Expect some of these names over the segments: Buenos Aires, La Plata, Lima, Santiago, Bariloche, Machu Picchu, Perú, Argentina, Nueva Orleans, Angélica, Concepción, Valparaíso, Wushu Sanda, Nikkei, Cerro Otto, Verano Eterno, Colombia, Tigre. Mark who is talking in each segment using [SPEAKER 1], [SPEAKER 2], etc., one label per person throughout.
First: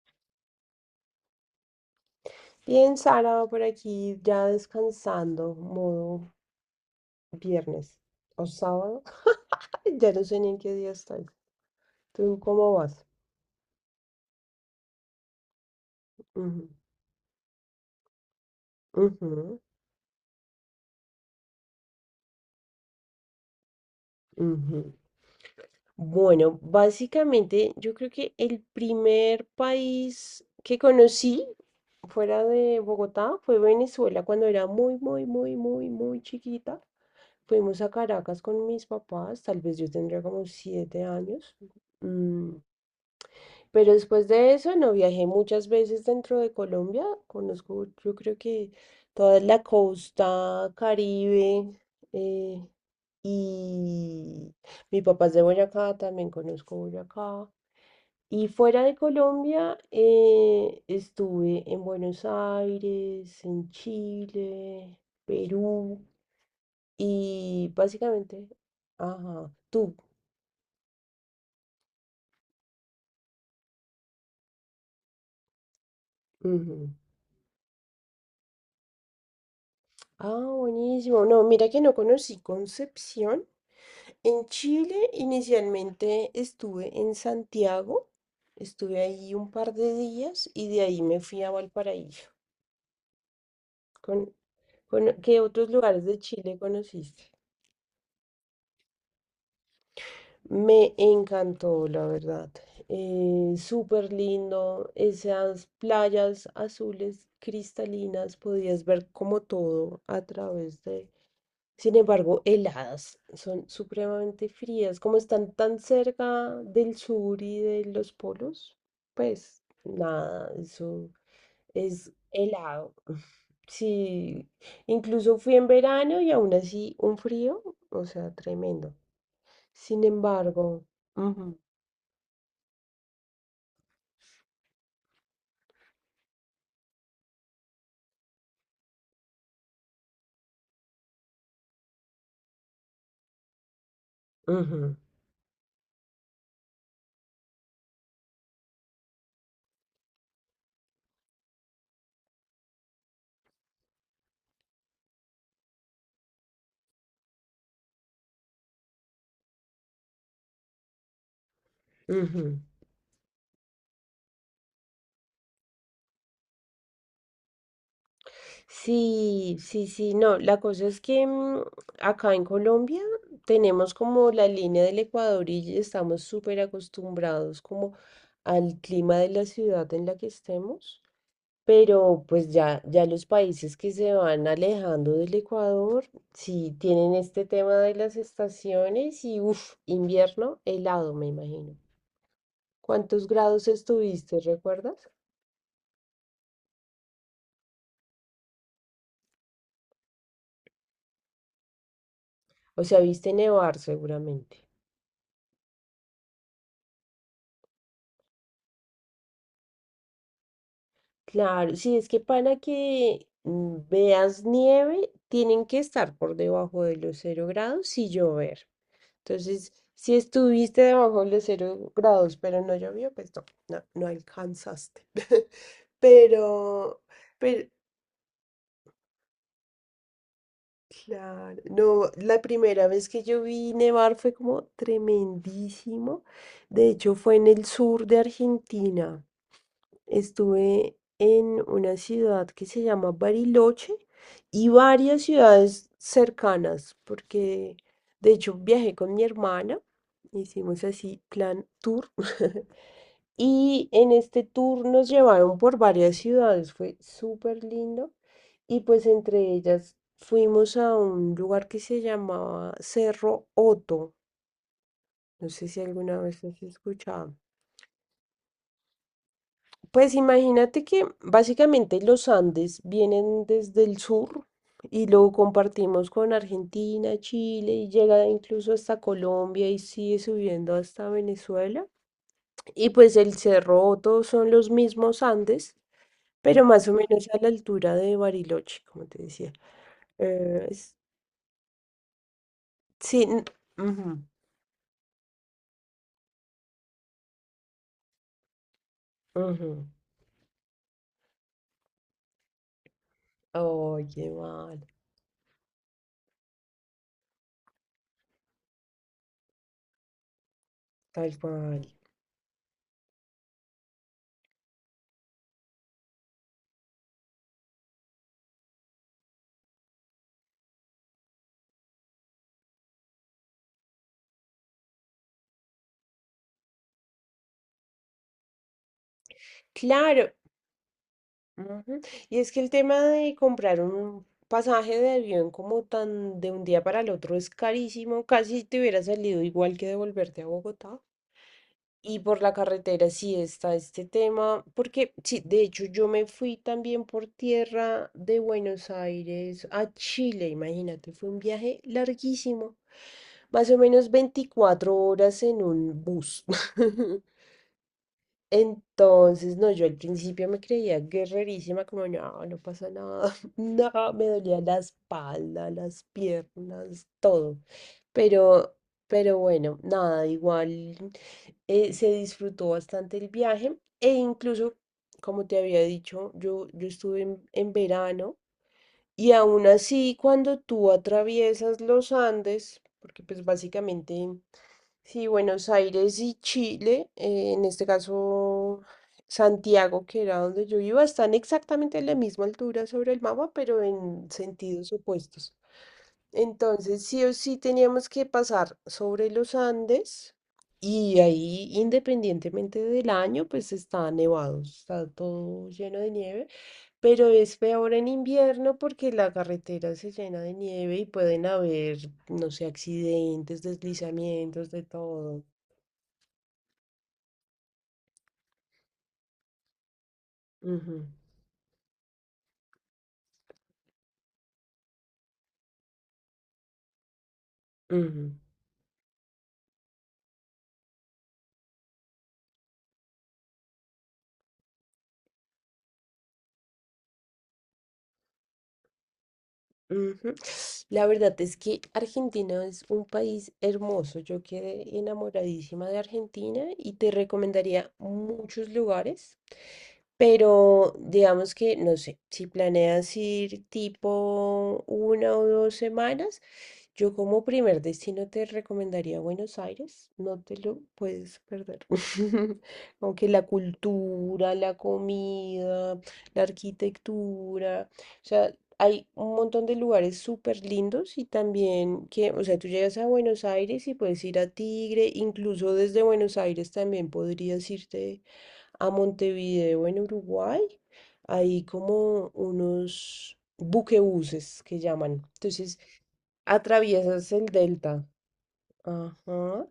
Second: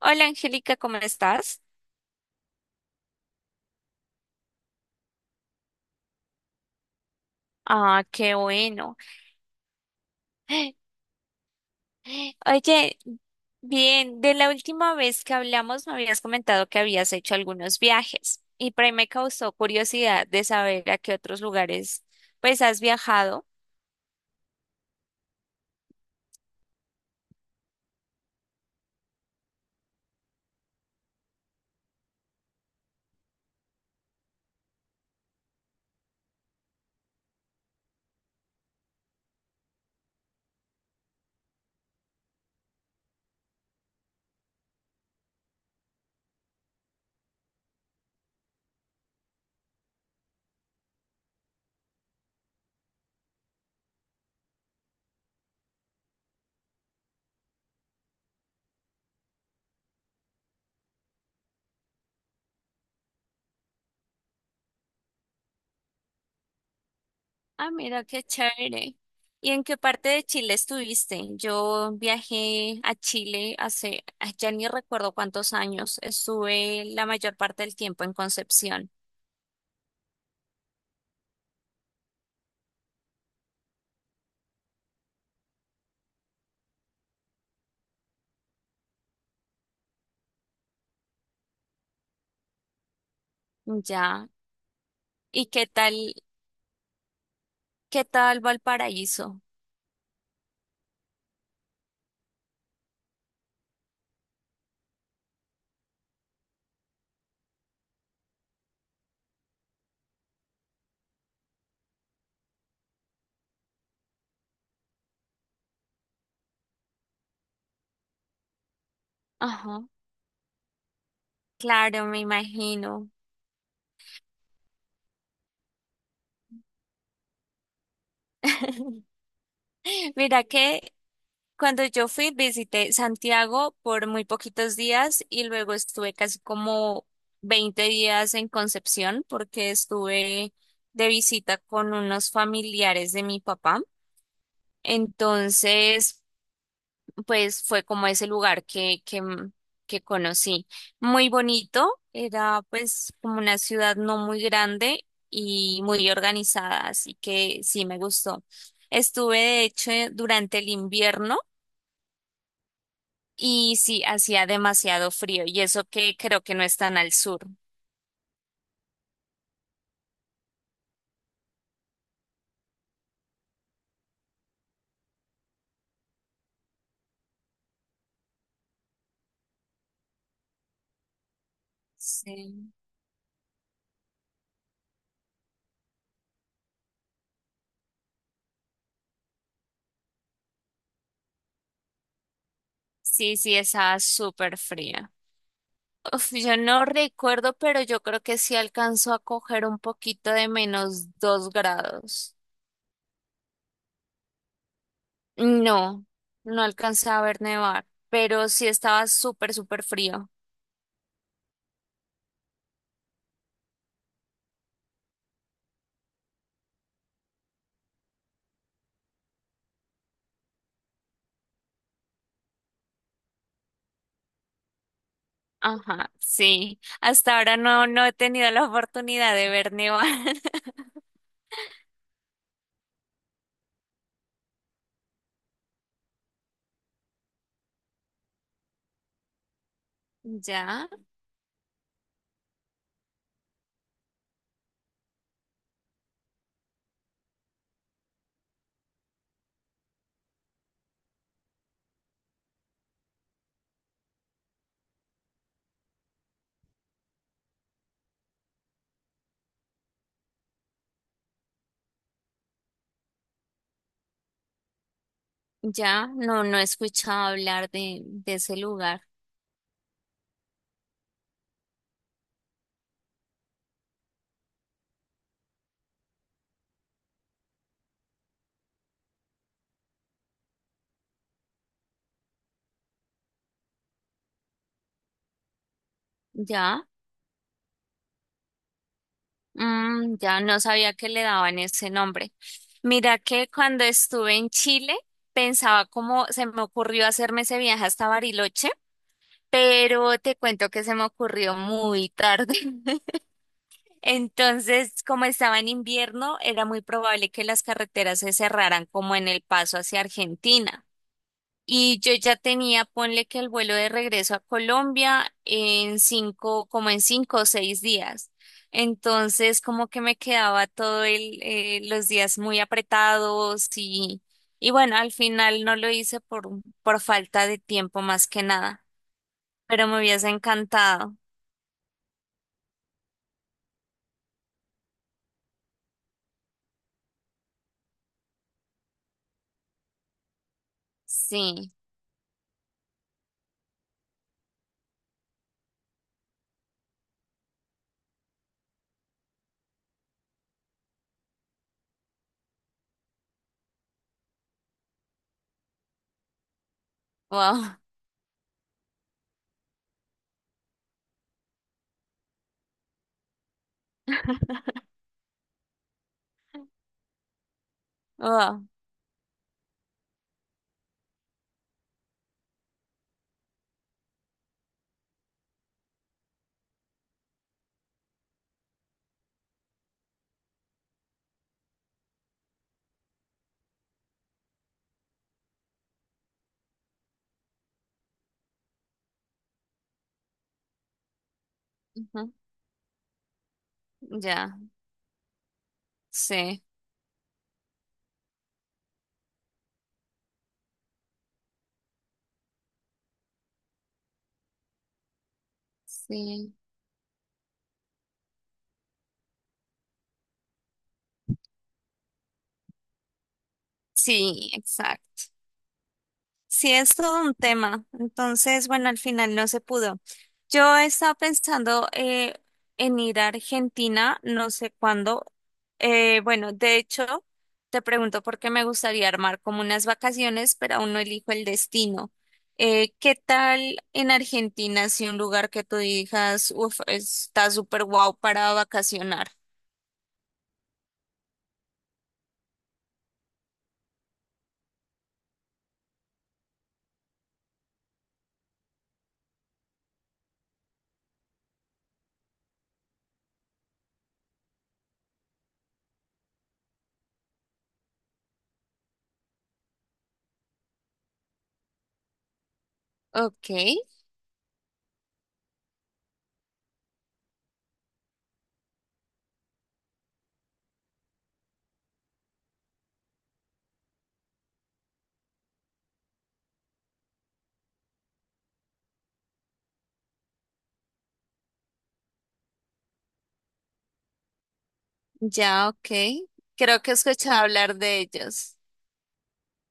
[SPEAKER 1] Hola Angélica, ¿cómo estás?
[SPEAKER 2] Bien, Sara, por aquí ya descansando, modo viernes
[SPEAKER 1] Ah, qué
[SPEAKER 2] o
[SPEAKER 1] bueno.
[SPEAKER 2] sábado. Ya no sé ni en qué día estoy. ¿Tú cómo
[SPEAKER 1] Oye,
[SPEAKER 2] vas?
[SPEAKER 1] bien, de la última vez que hablamos me habías comentado
[SPEAKER 2] Ujú,
[SPEAKER 1] que habías hecho algunos viajes y por ahí me causó
[SPEAKER 2] ujú,
[SPEAKER 1] curiosidad de saber a qué otros lugares pues has viajado.
[SPEAKER 2] ujú. Bueno, básicamente yo creo que el primer país que conocí fuera de Bogotá fue Venezuela cuando era muy, muy, muy, muy, muy chiquita. Fuimos a Caracas con mis papás, tal vez yo tendría como 7 años. Mm, Pero después de eso, no viajé muchas veces dentro de Colombia. Conozco, yo creo que toda la costa Caribe. eh, y mi papá es de Boyacá, también conozco Boyacá. Y fuera de Colombia, estuve en Buenos Aires, en Chile, Perú.
[SPEAKER 1] Ah,
[SPEAKER 2] Y
[SPEAKER 1] mira, qué
[SPEAKER 2] básicamente,
[SPEAKER 1] chévere. ¿Y
[SPEAKER 2] ajá,
[SPEAKER 1] en qué
[SPEAKER 2] tú.
[SPEAKER 1] parte de Chile estuviste? Yo viajé a Chile hace, ah, ya ni recuerdo cuántos años, estuve
[SPEAKER 2] Ujú.
[SPEAKER 1] la mayor parte del tiempo en Concepción.
[SPEAKER 2] Ah, buenísimo. No, mira que no conocí Concepción. En Chile inicialmente estuve en Santiago, estuve ahí un par de días y de ahí me fui a Valparaíso.
[SPEAKER 1] Ya.
[SPEAKER 2] Con, ¿Qué
[SPEAKER 1] ¿Y qué
[SPEAKER 2] otros lugares
[SPEAKER 1] tal?
[SPEAKER 2] de Chile conociste?
[SPEAKER 1] Qué tal Valparaíso?
[SPEAKER 2] Me encantó, la verdad. Súper lindo, esas playas azules cristalinas, podías ver como todo a través de. Sin embargo, heladas, son supremamente frías, como están tan cerca del sur y de los polos, pues
[SPEAKER 1] Ajá.
[SPEAKER 2] nada, eso
[SPEAKER 1] Claro,
[SPEAKER 2] es
[SPEAKER 1] me
[SPEAKER 2] helado.
[SPEAKER 1] imagino.
[SPEAKER 2] Sí, incluso fui en verano y aún así un frío, o sea, tremendo. Sin
[SPEAKER 1] Mira
[SPEAKER 2] embargo,
[SPEAKER 1] que
[SPEAKER 2] ujú,
[SPEAKER 1] cuando yo fui visité Santiago por muy poquitos días y luego estuve casi como 20 días en Concepción porque estuve de visita con unos familiares de mi papá.
[SPEAKER 2] ujú,
[SPEAKER 1] Entonces, pues fue como ese lugar que que conocí. Muy bonito, era pues como una ciudad no muy grande y muy organizada, así que sí me gustó. Estuve de hecho durante el invierno
[SPEAKER 2] ujú.
[SPEAKER 1] y sí hacía demasiado frío y eso que creo que no es tan al sur.
[SPEAKER 2] Sí, sí, sí, no, la cosa es que acá en Colombia tenemos como la línea del Ecuador y estamos súper acostumbrados como al clima de la ciudad en la que estemos, pero pues
[SPEAKER 1] Sí,
[SPEAKER 2] ya, ya los países que se van alejando del Ecuador, sí tienen este tema de las estaciones y uff, invierno helado, me imagino. ¿Cuántos
[SPEAKER 1] sí, sí,
[SPEAKER 2] grados
[SPEAKER 1] estaba
[SPEAKER 2] estuviste,
[SPEAKER 1] súper
[SPEAKER 2] recuerdas?
[SPEAKER 1] fría. Uf, yo no recuerdo, pero yo creo que sí alcanzó a coger un poquito de menos 2 grados.
[SPEAKER 2] O sea, viste nevar seguramente.
[SPEAKER 1] No, no alcancé a ver nevar, pero sí estaba súper, súper frío.
[SPEAKER 2] Claro, sí, es que para que veas nieve, tienen que estar por debajo de los 0 grados y llover. Entonces, si estuviste debajo de los 0 grados, pero no llovió, pues no, no, no alcanzaste.
[SPEAKER 1] Ajá, sí.
[SPEAKER 2] Pero,
[SPEAKER 1] Hasta ahora
[SPEAKER 2] pero,
[SPEAKER 1] no, no he tenido la oportunidad de ver nevar.
[SPEAKER 2] claro, no, la primera vez que yo vi nevar fue como tremendísimo. De hecho, fue en el sur de Argentina.
[SPEAKER 1] Ya,
[SPEAKER 2] Estuve en una ciudad que se llama Bariloche y varias ciudades cercanas, porque de hecho viajé con mi hermana, hicimos así plan tour. Y en este tour nos llevaron por varias ciudades, fue súper lindo. Y pues entre ellas fuimos a un lugar que se llamaba Cerro Otto. No sé si
[SPEAKER 1] ya,
[SPEAKER 2] alguna vez
[SPEAKER 1] no, no
[SPEAKER 2] has
[SPEAKER 1] he escuchado
[SPEAKER 2] escuchado.
[SPEAKER 1] hablar de ese lugar.
[SPEAKER 2] Pues imagínate que básicamente los Andes vienen desde el sur y lo compartimos con Argentina, Chile y llega incluso hasta Colombia y sigue subiendo hasta Venezuela. Y pues el Cerro todos son los mismos Andes, pero
[SPEAKER 1] Ya,
[SPEAKER 2] más o menos a la altura de Bariloche, como te decía.
[SPEAKER 1] mm, ya no
[SPEAKER 2] Eh,
[SPEAKER 1] sabía
[SPEAKER 2] es-
[SPEAKER 1] que le daban ese nombre. Mira
[SPEAKER 2] sí,
[SPEAKER 1] que cuando
[SPEAKER 2] ujú,
[SPEAKER 1] estuve en Chile, pensaba cómo se me ocurrió hacerme ese viaje hasta Bariloche,
[SPEAKER 2] ujú.
[SPEAKER 1] pero te cuento que se me ocurrió muy tarde.
[SPEAKER 2] Ay, qué mal,
[SPEAKER 1] Entonces, como estaba en invierno, era muy probable que las carreteras se cerraran como en el paso hacia Argentina.
[SPEAKER 2] tal cual.
[SPEAKER 1] Y yo ya tenía, ponle que el vuelo de regreso a Colombia en 5, como en 5 o 6 días. Entonces, como que me quedaba todo el, los días muy apretados y bueno, al final no lo hice por falta de tiempo más que nada, pero me hubiese
[SPEAKER 2] Claro,
[SPEAKER 1] encantado.
[SPEAKER 2] ujú. Y es que el tema de comprar un pasaje de avión como tan de un día para el otro es carísimo, casi te hubiera salido igual que devolverte a Bogotá.
[SPEAKER 1] Sí,
[SPEAKER 2] Y por la carretera sí está este tema, porque sí, de hecho yo me fui también por tierra de Buenos Aires a Chile, imagínate, fue un viaje larguísimo, más o menos 24 horas en un bus.
[SPEAKER 1] wow,
[SPEAKER 2] Entonces, no, yo al principio me creía guerrerísima, como no, no pasa nada, no, me dolía la espalda, las piernas, todo.
[SPEAKER 1] wow,
[SPEAKER 2] Pero, pero bueno, nada, igual se disfrutó bastante el viaje e incluso, como te había dicho, yo estuve en verano y aún así cuando tú atraviesas los Andes, porque pues básicamente sí, Buenos Aires y Chile, en este caso Santiago, que era donde yo iba, están exactamente a la
[SPEAKER 1] ujú,
[SPEAKER 2] misma altura sobre el mapa, pero en
[SPEAKER 1] ya.
[SPEAKER 2] sentidos opuestos.
[SPEAKER 1] Sí,
[SPEAKER 2] Entonces, sí o sí teníamos que pasar sobre los Andes y ahí, independientemente del año, pues está nevado, está todo lleno de nieve,
[SPEAKER 1] sí,
[SPEAKER 2] pero es peor en invierno porque la carretera se llena de nieve y pueden haber, no sé, accidentes,
[SPEAKER 1] sí,
[SPEAKER 2] deslizamientos, de
[SPEAKER 1] exacto.
[SPEAKER 2] todo.
[SPEAKER 1] Sí, es todo un tema. Entonces, bueno, al final no se pudo. Yo
[SPEAKER 2] Ujú,
[SPEAKER 1] estaba pensando en ir a Argentina, no sé cuándo. Bueno, de hecho, te pregunto
[SPEAKER 2] ujú,
[SPEAKER 1] porque me gustaría armar como unas vacaciones, pero aún no elijo el destino. ¿Qué tal en Argentina si un lugar que tú digas, uff, está súper guau para vacacionar?
[SPEAKER 2] ujú. La verdad es que Argentina es un país hermoso. Yo quedé enamoradísima de Argentina y te recomendaría muchos lugares, pero digamos que, no sé, si planeas ir tipo 1 o 2 semanas, yo como primer destino te recomendaría Buenos Aires, no te lo puedes perder. Aunque la
[SPEAKER 1] Ok.
[SPEAKER 2] cultura, la comida, la arquitectura, o sea, hay un montón de lugares súper lindos y también que, o sea, tú llegas a Buenos Aires y puedes ir a Tigre, incluso desde Buenos Aires también podrías irte a Montevideo en Uruguay. Hay como unos buquebuses que llaman.
[SPEAKER 1] Ya,
[SPEAKER 2] Entonces,
[SPEAKER 1] ok. Creo que he
[SPEAKER 2] atraviesas
[SPEAKER 1] escuchado
[SPEAKER 2] el
[SPEAKER 1] hablar de
[SPEAKER 2] delta.
[SPEAKER 1] ellos.
[SPEAKER 2] Ajá.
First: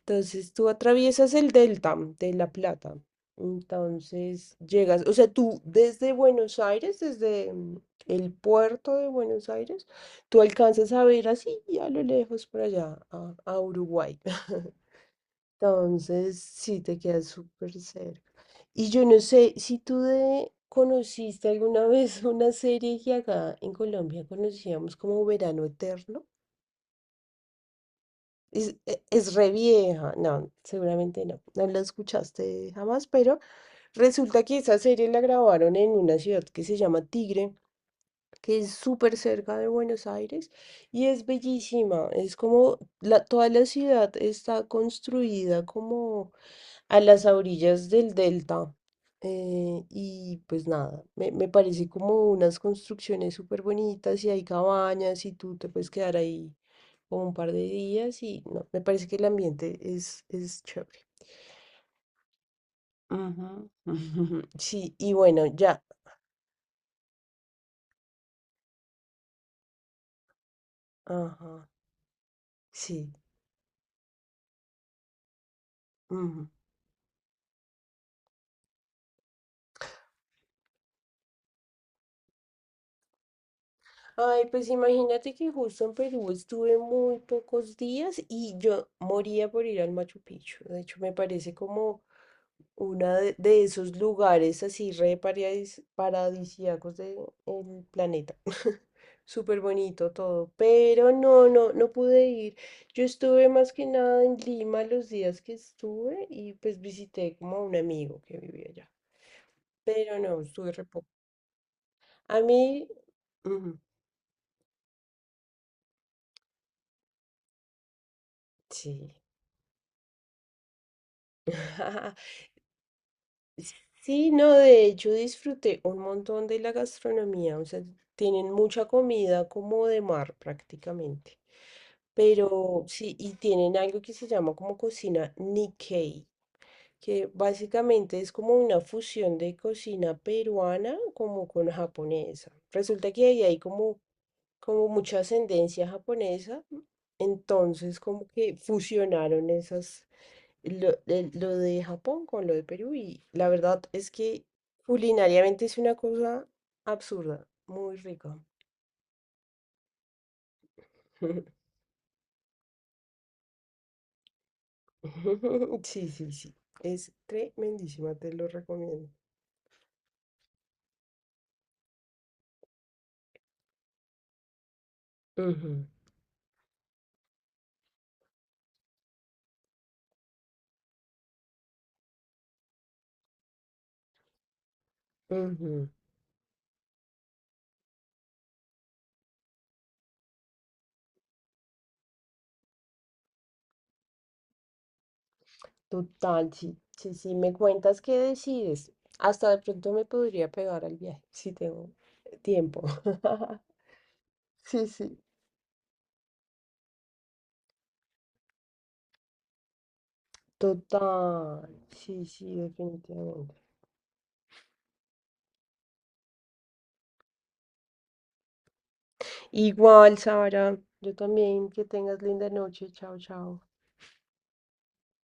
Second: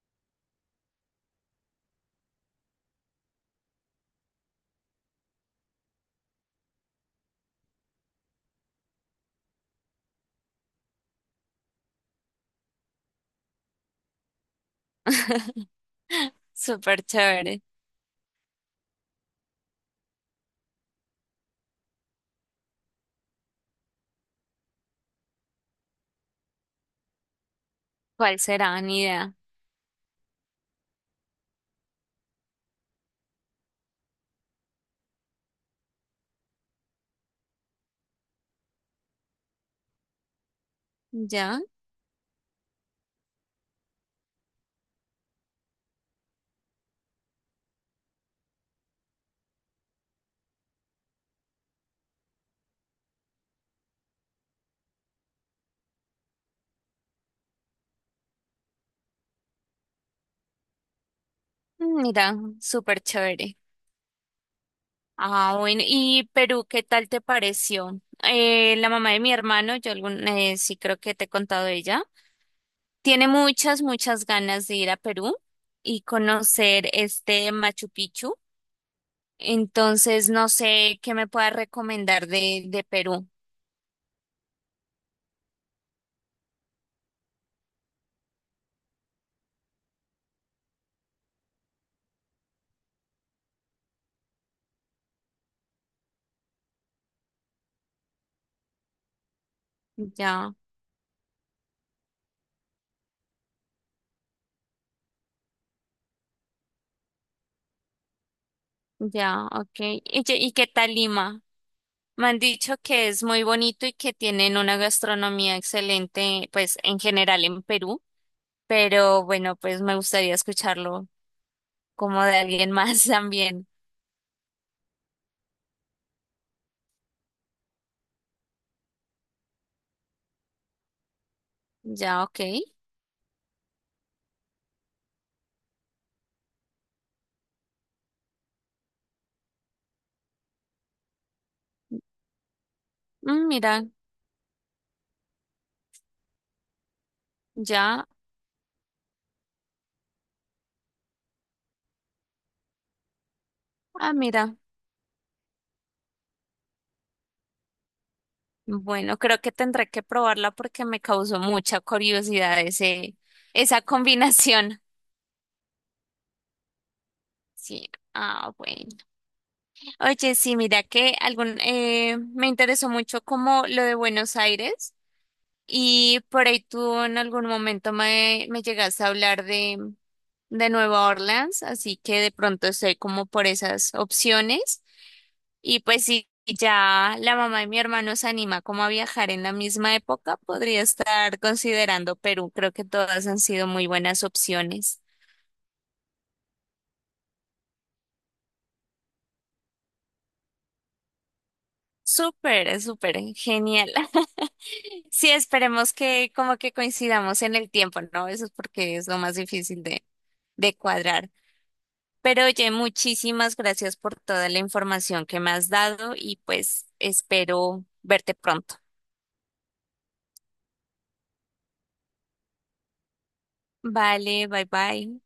[SPEAKER 2] Entonces tú atraviesas el delta de La Plata. Entonces llegas, o sea, tú desde Buenos Aires, desde el puerto de Buenos Aires, tú alcanzas a ver así a lo lejos por allá, a Uruguay. Entonces sí te
[SPEAKER 1] Súper
[SPEAKER 2] quedas
[SPEAKER 1] chévere.
[SPEAKER 2] súper cerca. Y yo no sé si tú conociste alguna vez una serie que acá en Colombia conocíamos como Verano Eterno.
[SPEAKER 1] ¿Cuál
[SPEAKER 2] Es,
[SPEAKER 1] será? Ni
[SPEAKER 2] e-
[SPEAKER 1] idea.
[SPEAKER 2] es re vieja. No, seguramente no. No la escuchaste jamás, pero resulta que esa serie la grabaron en una ciudad que se llama Tigre, que es súper cerca de Buenos Aires y es
[SPEAKER 1] Ya,
[SPEAKER 2] bellísima. Es como toda la ciudad está construida como a las orillas del delta. Y pues nada, me parece como unas construcciones súper bonitas y hay cabañas y tú te puedes quedar ahí como un par de días y no, me parece que el ambiente es chévere.
[SPEAKER 1] mira, súper
[SPEAKER 2] Ujú.
[SPEAKER 1] chévere.
[SPEAKER 2] Sí, y bueno,
[SPEAKER 1] Ah,
[SPEAKER 2] ya.
[SPEAKER 1] bueno, ¿y Perú qué tal te pareció? La mamá de mi hermano, yo algún, sí creo que te he contado
[SPEAKER 2] Ajá,
[SPEAKER 1] de ella,
[SPEAKER 2] sí.
[SPEAKER 1] tiene muchas, muchas ganas de ir a Perú y
[SPEAKER 2] Ujú.
[SPEAKER 1] conocer este Machu Picchu. Entonces, no sé qué me puedas recomendar de Perú.
[SPEAKER 2] Ay, pues imagínate que justo en Perú estuve muy pocos días y yo moría por ir al Machu Picchu. De hecho, me parece como uno de esos lugares así re paradisíacos del planeta. Súper bonito todo,
[SPEAKER 1] Ya.
[SPEAKER 2] pero no, no, no pude ir. Yo estuve más que nada en Lima los días que estuve y pues visité como a un amigo que vivía allá,
[SPEAKER 1] Ya, ok.
[SPEAKER 2] pero
[SPEAKER 1] ¿Y, qué
[SPEAKER 2] no,
[SPEAKER 1] qué
[SPEAKER 2] estuve re
[SPEAKER 1] tal
[SPEAKER 2] poco.
[SPEAKER 1] Lima? Me
[SPEAKER 2] A
[SPEAKER 1] han dicho
[SPEAKER 2] mí,
[SPEAKER 1] que es muy
[SPEAKER 2] ujú,
[SPEAKER 1] bonito y que tienen una gastronomía excelente, pues en general en Perú,
[SPEAKER 2] sí.
[SPEAKER 1] pero bueno, pues me gustaría escucharlo como de alguien más también.
[SPEAKER 2] Sí, no, de hecho disfruté un montón de la gastronomía, o sea, tienen mucha comida como de mar prácticamente.
[SPEAKER 1] Ya, ok.
[SPEAKER 2] Pero sí, y tienen algo que se llama como cocina Nikkei, que básicamente es como una fusión de cocina peruana como con japonesa. Resulta que ahí
[SPEAKER 1] Mm,
[SPEAKER 2] hay
[SPEAKER 1] mira,
[SPEAKER 2] como mucha ascendencia japonesa, entonces
[SPEAKER 1] ya,
[SPEAKER 2] como que fusionaron esas lo de Japón con lo de Perú y la verdad es
[SPEAKER 1] ah,
[SPEAKER 2] que
[SPEAKER 1] mira.
[SPEAKER 2] culinariamente es una cosa absurda, muy rica.
[SPEAKER 1] Bueno, creo que tendré que probarla porque me causó mucha curiosidad ese, esa combinación.
[SPEAKER 2] Sí, sí, sí, es
[SPEAKER 1] Sí,
[SPEAKER 2] tremendísima, te lo
[SPEAKER 1] ah, bueno.
[SPEAKER 2] recomiendo.
[SPEAKER 1] Oye, sí, mira que algún, me interesó mucho como lo de Buenos Aires.
[SPEAKER 2] Ujú,
[SPEAKER 1] Y por ahí tú en algún momento me, me llegaste a hablar de Nueva Orleans, así que de pronto estoy como por esas opciones. Y
[SPEAKER 2] ujú.
[SPEAKER 1] pues si ya la mamá de mi hermano se anima como a viajar en la misma época, podría estar considerando Perú. Creo que todas han sido muy buenas opciones.
[SPEAKER 2] Total, sí, sí, sí, me cuentas qué decides. Hasta de pronto me podría pegar al viaje, si tengo
[SPEAKER 1] Súper,
[SPEAKER 2] tiempo.
[SPEAKER 1] súper, genial.
[SPEAKER 2] Sí, sí,
[SPEAKER 1] Sí, esperemos que como que coincidamos en el tiempo, ¿no? Eso es porque es lo más difícil de cuadrar.
[SPEAKER 2] total, sí,
[SPEAKER 1] Pero
[SPEAKER 2] sí,
[SPEAKER 1] oye,
[SPEAKER 2] definitivamente.
[SPEAKER 1] muchísimas gracias por toda la información que me has dado y pues espero verte pronto.
[SPEAKER 2] Igual, Sara, yo también, que tengas linda noche. Chao, chao.
[SPEAKER 1] Vale, bye bye.